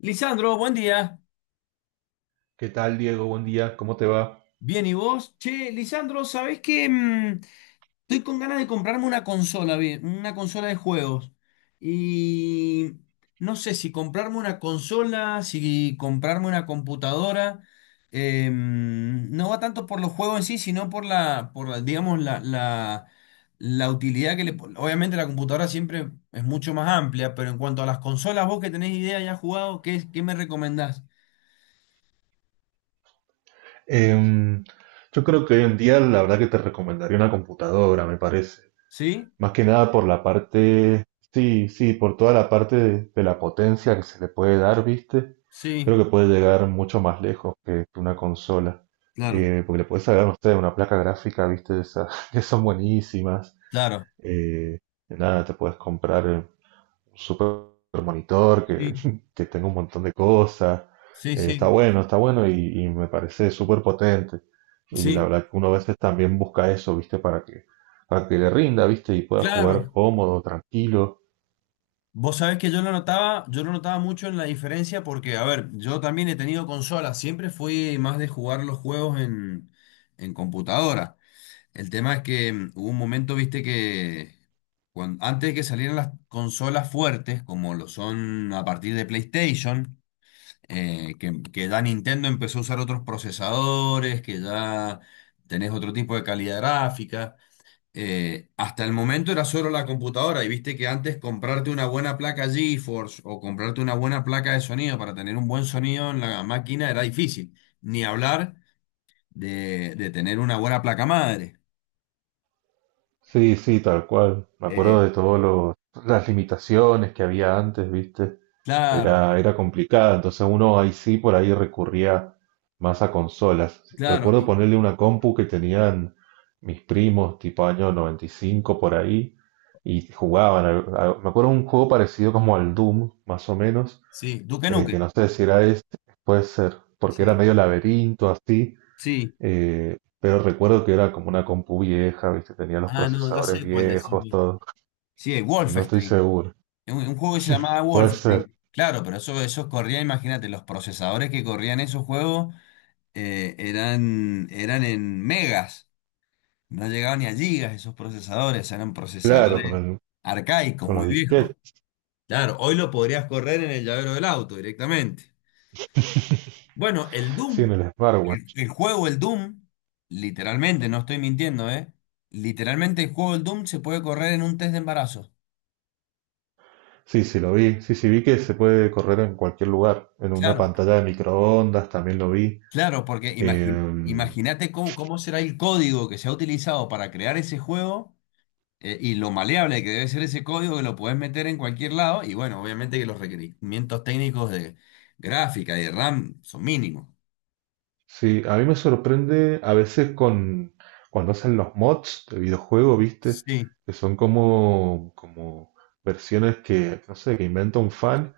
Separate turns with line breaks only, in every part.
Lisandro, buen día.
¿Qué tal, Diego? Buen día, ¿cómo te va?
Bien, ¿y vos? Che, Lisandro, ¿sabés qué? Estoy con ganas de comprarme una consola, bien, una consola de juegos. Y no sé si comprarme una consola, si comprarme una computadora. No va tanto por los juegos en sí, sino por la, digamos, la utilidad que le. Obviamente la computadora siempre es mucho más amplia, pero en cuanto a las consolas, vos que tenés idea ya has jugado, ¿qué me recomendás?
Em, yo creo que hoy en día la verdad que te recomendaría una computadora, me parece.
¿Sí?
Más que nada por la parte, sí, sí, por toda la parte de la potencia que se le puede dar, ¿viste?
Sí,
Creo que puede llegar mucho más lejos que una consola.
claro.
Porque le puedes sacar, no sé, una placa gráfica, ¿viste? De esas que son buenísimas.
Claro.
Eh, Nada, te puedes comprar un super monitor que,
Sí.
que tenga un montón de cosas.
Sí,
Está
sí,
bueno, está bueno y me parece súper potente. Y la
sí,
verdad que uno a veces también busca eso, ¿viste? Para que le rinda, ¿viste? Y pueda
claro.
jugar cómodo, tranquilo.
Vos sabés que yo lo notaba mucho en la diferencia porque, a ver, yo también he tenido consolas, siempre fui más de jugar los juegos en computadora. El tema es que hubo un momento, viste, que antes de que salieran las consolas fuertes, como lo son a partir de PlayStation, que ya Nintendo empezó a usar otros procesadores, que ya tenés otro tipo de calidad gráfica. Hasta el momento era solo la computadora y viste que antes comprarte una buena placa GeForce o comprarte una buena placa de sonido para tener un buen sonido en la máquina era difícil, ni hablar de tener una buena placa madre.
Sí, sí, tal cual. Me acuerdo
Eh,
de todas las limitaciones que había antes, ¿viste?
claro,
Era, era complicada. Entonces uno ahí sí por ahí recurría más a consolas.
claro,
Recuerdo ponerle una compu que tenían mis primos, tipo año 95 por ahí, y jugaban. Me acuerdo un juego parecido como al Doom, más o menos,
sí, Duke
que
Nukem,
no sé si era este, puede ser, porque era
sí,
medio laberinto así,
sí.
pero recuerdo que era como una compu vieja, ¿viste? Tenía los
Ah, no, ya
procesadores
sé cuál decís.
viejos, todo.
Sí, el
No estoy
Wolfenstein,
seguro.
un juego que se llamaba
Puede ser.
Wolfenstein. Claro, pero eso corría, imagínate, los procesadores que corrían esos juegos. Eran en megas, no llegaban ni a gigas esos procesadores, eran
Claro,
procesadores arcaicos,
con
muy
los
viejos.
disquetes.
Claro, hoy lo podrías correr en el llavero del auto directamente. Bueno, el
Sí, en
Doom,
el
el,
smartwatch.
el juego, el Doom, literalmente, no estoy mintiendo, ¿eh? Literalmente el juego, el Doom se puede correr en un test de embarazo.
Sí, sí, lo vi. Sí, sí, vi que se puede correr en cualquier lugar. En una
Claro,
pantalla de microondas también lo vi.
claro, porque
Eh,
imagínate cómo será el código que se ha utilizado para crear ese juego. Y lo maleable que debe ser ese código que lo puedes meter en cualquier lado. Y bueno, obviamente que los requerimientos técnicos de gráfica y de RAM son mínimos.
sí, a mí me sorprende a veces con cuando hacen los mods de videojuego, ¿viste?
Sí,
Que son como versiones que, no sé, que inventa un fan.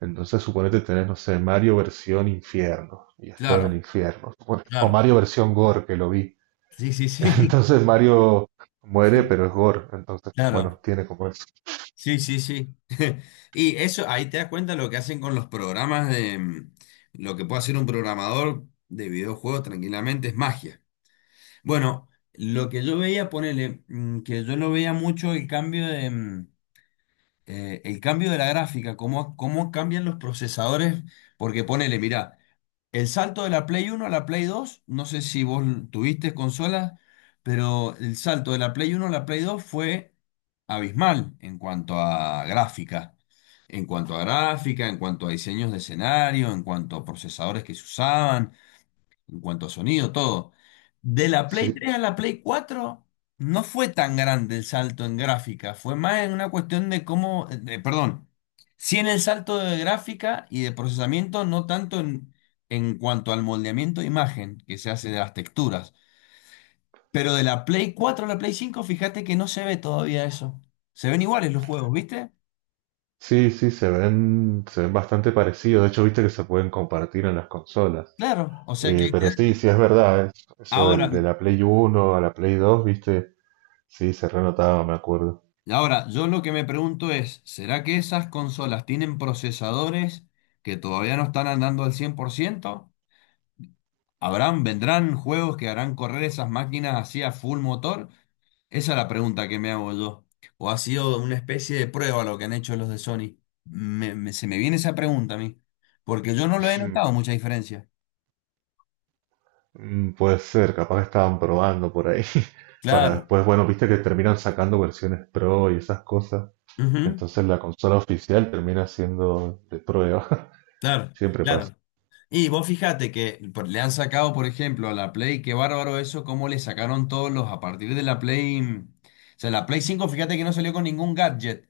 Entonces suponete tenés, no sé, Mario versión infierno, y es todo en
claro,
el infierno. O
claro.
Mario versión gore, que lo vi.
Sí, sí, sí,
Entonces Mario muere, pero es gore. Entonces,
claro.
bueno, tiene como eso.
Sí, sí, sí. Y eso, ahí te das cuenta lo que hacen con los programas de lo que puede hacer un programador de videojuegos tranquilamente es magia. Bueno, lo que yo veía, ponele, que yo no veía mucho el cambio de. El cambio de la gráfica, cómo cambian los procesadores, porque ponele, mirá, el salto de la Play uno a la Play 2 no sé si vos tuviste consolas, pero el salto de la Play uno a la Play 2 fue abismal en cuanto a gráfica, en cuanto a gráfica, en cuanto a diseños de escenario, en cuanto a procesadores que se usaban, en cuanto a sonido, todo. De la Play
Sí,
3 a la Play 4 no fue tan grande el salto en gráfica, fue más en una cuestión de cómo, perdón, sí en el salto de gráfica y de procesamiento, no tanto en, cuanto al moldeamiento de imagen que se hace de las texturas. Pero de la Play 4 a la Play 5, fíjate que no se ve todavía eso. Se ven iguales los juegos, ¿viste?
sí, sí, se ven bastante parecidos. De hecho, viste que se pueden compartir en las consolas.
Claro, o sea que ahí
Pero sí, sí es verdad, eso
Ahora,
de la Play Uno a la Play 2 viste, sí, se renotaba, me acuerdo.
yo lo que me pregunto es, ¿será que esas consolas tienen procesadores que todavía no están andando al 100%? ¿Habrán, vendrán juegos que harán correr esas máquinas así a full motor? Esa es la pregunta que me hago yo. ¿O ha sido una especie de prueba lo que han hecho los de Sony? Se me viene esa pregunta a mí, porque yo no lo he notado mucha diferencia.
Mm, puede ser, capaz que estaban probando por ahí para
Claro,
después, bueno, viste que terminan sacando versiones pro y esas cosas.
ujú,
Entonces la consola oficial termina siendo de prueba,
claro,
siempre pasa.
claro. Y vos fíjate que le han sacado, por ejemplo, a la Play, qué bárbaro eso, cómo le sacaron todos los a partir de la Play. O sea, la Play 5 fíjate que no salió con ningún gadget,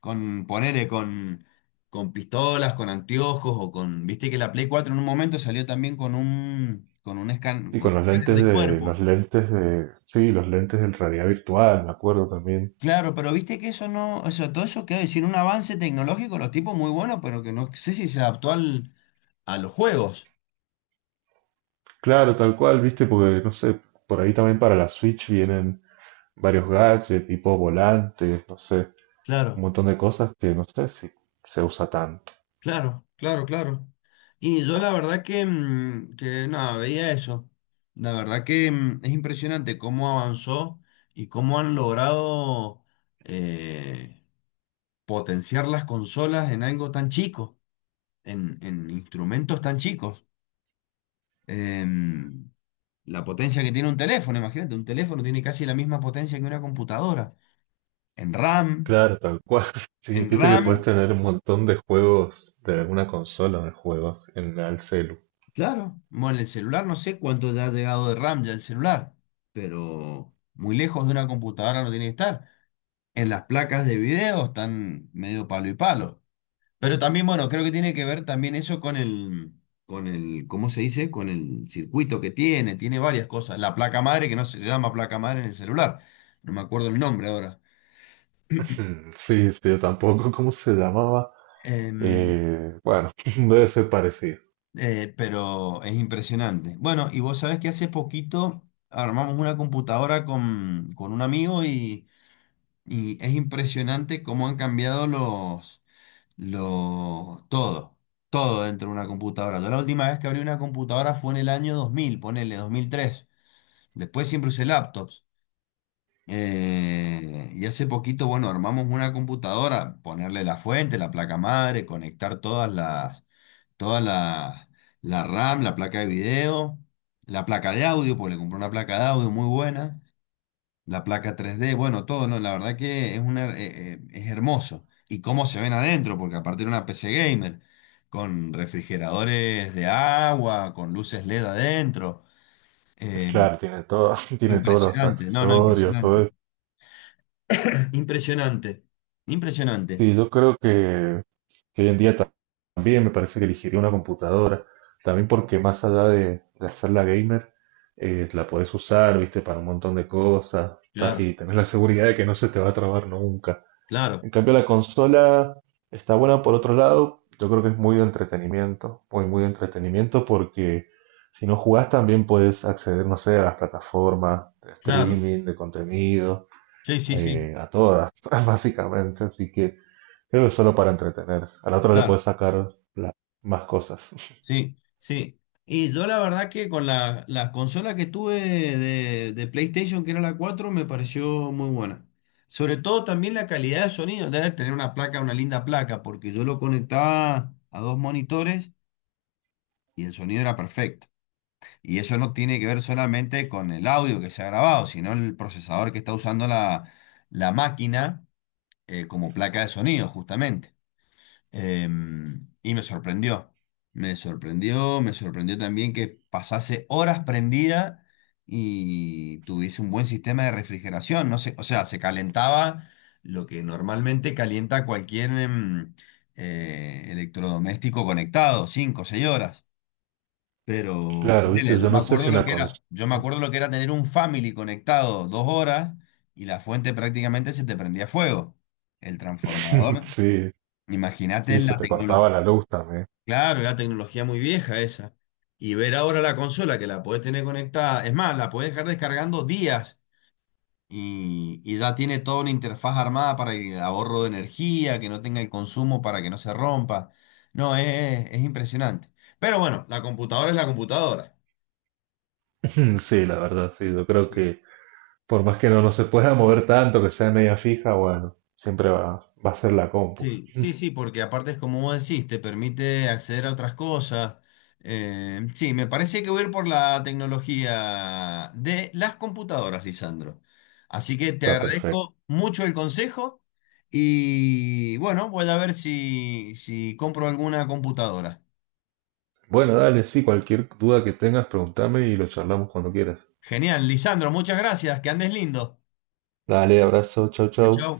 con ponele, con pistolas, con anteojos o con. Viste que la Play 4 en un momento salió también
Y
con
con
un escáner de
los
cuerpo.
lentes de, sí, los lentes del realidad virtual, me acuerdo también.
Claro, pero viste que eso no, o sea, todo eso quiero decir, un avance tecnológico, los tipos muy buenos, pero que no sé si se adaptó a los juegos.
Claro, tal cual, viste, porque no sé, por ahí también para la Switch vienen varios gadgets, tipo volantes, no sé, un
Claro.
montón de cosas que no sé si se usa tanto.
Claro, claro, claro. Y yo la verdad que, que nada, veía eso. La verdad que es impresionante cómo avanzó y cómo han logrado eh, potenciar las consolas en algo tan chico, en, instrumentos tan chicos. Em, la potencia que tiene un teléfono, imagínate, un teléfono tiene casi la misma potencia que una computadora. En RAM,
Claro, tal cual. Sí,
en
viste que puedes
RAM
tener un montón de juegos de alguna consola de juegos en el celu.
claro, bueno, el celular no sé cuánto ya ha llegado de RAM ya el celular, pero muy lejos de una computadora no tiene que estar. En las placas de video están medio palo y palo. Pero también, bueno, creo que tiene que ver también eso con el, ¿cómo se dice? Con el circuito que tiene, varias cosas. La placa madre, que no se llama placa madre en el celular, no me acuerdo el nombre ahora.
Hmm, sí, sí, yo tampoco, ¿cómo se llamaba?
Em,
Bueno, debe ser parecido.
Pero es impresionante. Bueno, y vos sabés que hace poquito armamos una computadora con un amigo y es impresionante cómo han cambiado los, todo, todo dentro de una computadora. Yo la última vez que abrí una computadora fue en el año 2000, ponele 2003. Después siempre usé laptops. Y hace poquito, bueno, armamos una computadora, ponerle la fuente, la placa madre, conectar toda la RAM, la placa de video, la placa de audio, pues le compré una placa de audio muy buena, la placa 3D, bueno, todo, no, la verdad que es una, es hermoso. Y cómo se ven adentro, porque aparte era una PC gamer, con refrigeradores de agua, con luces LED adentro. eh,
Claro, tiene todo, tiene todos los
Impresionante, no, no,
accesorios, todo
impresionante.
eso.
Impresionante, impresionante.
Sí, yo creo que hoy en día también me parece que elegiría una computadora. También porque más allá de hacerla gamer, la podés usar, viste, para un montón de cosas.
Claro,
Y tenés la seguridad de que no se te va a trabar nunca.
claro,
En cambio, la consola está buena por otro lado. Yo creo que es muy de entretenimiento, muy, muy de entretenimiento porque si no jugás también puedes acceder, no sé, a las plataformas de
claro.
streaming, de contenido,
Sí, sí, sí,
a todas, básicamente. Así que creo que es solo para entretenerse. A la otra le
claro.
puedes sacar más cosas.
Sí, sí. Y yo la verdad que con la, la consola que tuve de PlayStation, que era la 4 me pareció muy buena. Sobre todo también la calidad de sonido. Debe tener una placa, una linda placa, porque yo lo conectaba a dos monitores y el sonido era perfecto. Y eso no tiene que ver solamente con el audio que se ha grabado, sino el procesador que está usando la, la máquina como placa de sonido, justamente. Y me sorprendió. Me sorprendió, me sorprendió también que pasase horas prendida y tuviese un buen sistema de refrigeración. No sé, o sea, se calentaba lo que normalmente calienta cualquier electrodoméstico conectado, cinco o 6 horas. Pero
Claro, viste,
ponele,
yo
yo me
no sé si
acuerdo lo
una
que
consola...
era, yo me acuerdo lo que era tener un family conectado 2 horas y la fuente prácticamente se te prendía fuego. El transformador.
Sí,
Imagínate
sí, se
la
te cortaba
tecnología.
la luz también.
Claro, era tecnología muy vieja esa. Y ver ahora la consola que la podés tener conectada, es más, la podés dejar descargando días y ya tiene toda una interfaz armada para el ahorro de energía, que no tenga el consumo para que no se rompa. No, es impresionante. Pero bueno, la computadora es la computadora.
Sí, la verdad, sí, yo creo
Sí.
que por más que no, no se pueda mover tanto, que sea media fija, bueno, siempre va, va a ser la compu.
Sí, sí, sí, porque aparte es como vos decís, te permite acceder a otras cosas. Sí, me parece que voy a ir por la tecnología de las computadoras, Lisandro. Así que te
Está perfecto.
agradezco mucho el consejo y bueno, voy a ver si compro alguna computadora.
Bueno, dale, sí, cualquier duda que tengas, pregúntame y lo charlamos cuando quieras.
Genial, Lisandro, muchas gracias, que andes lindo.
Dale, abrazo, chau, chau.
Chao.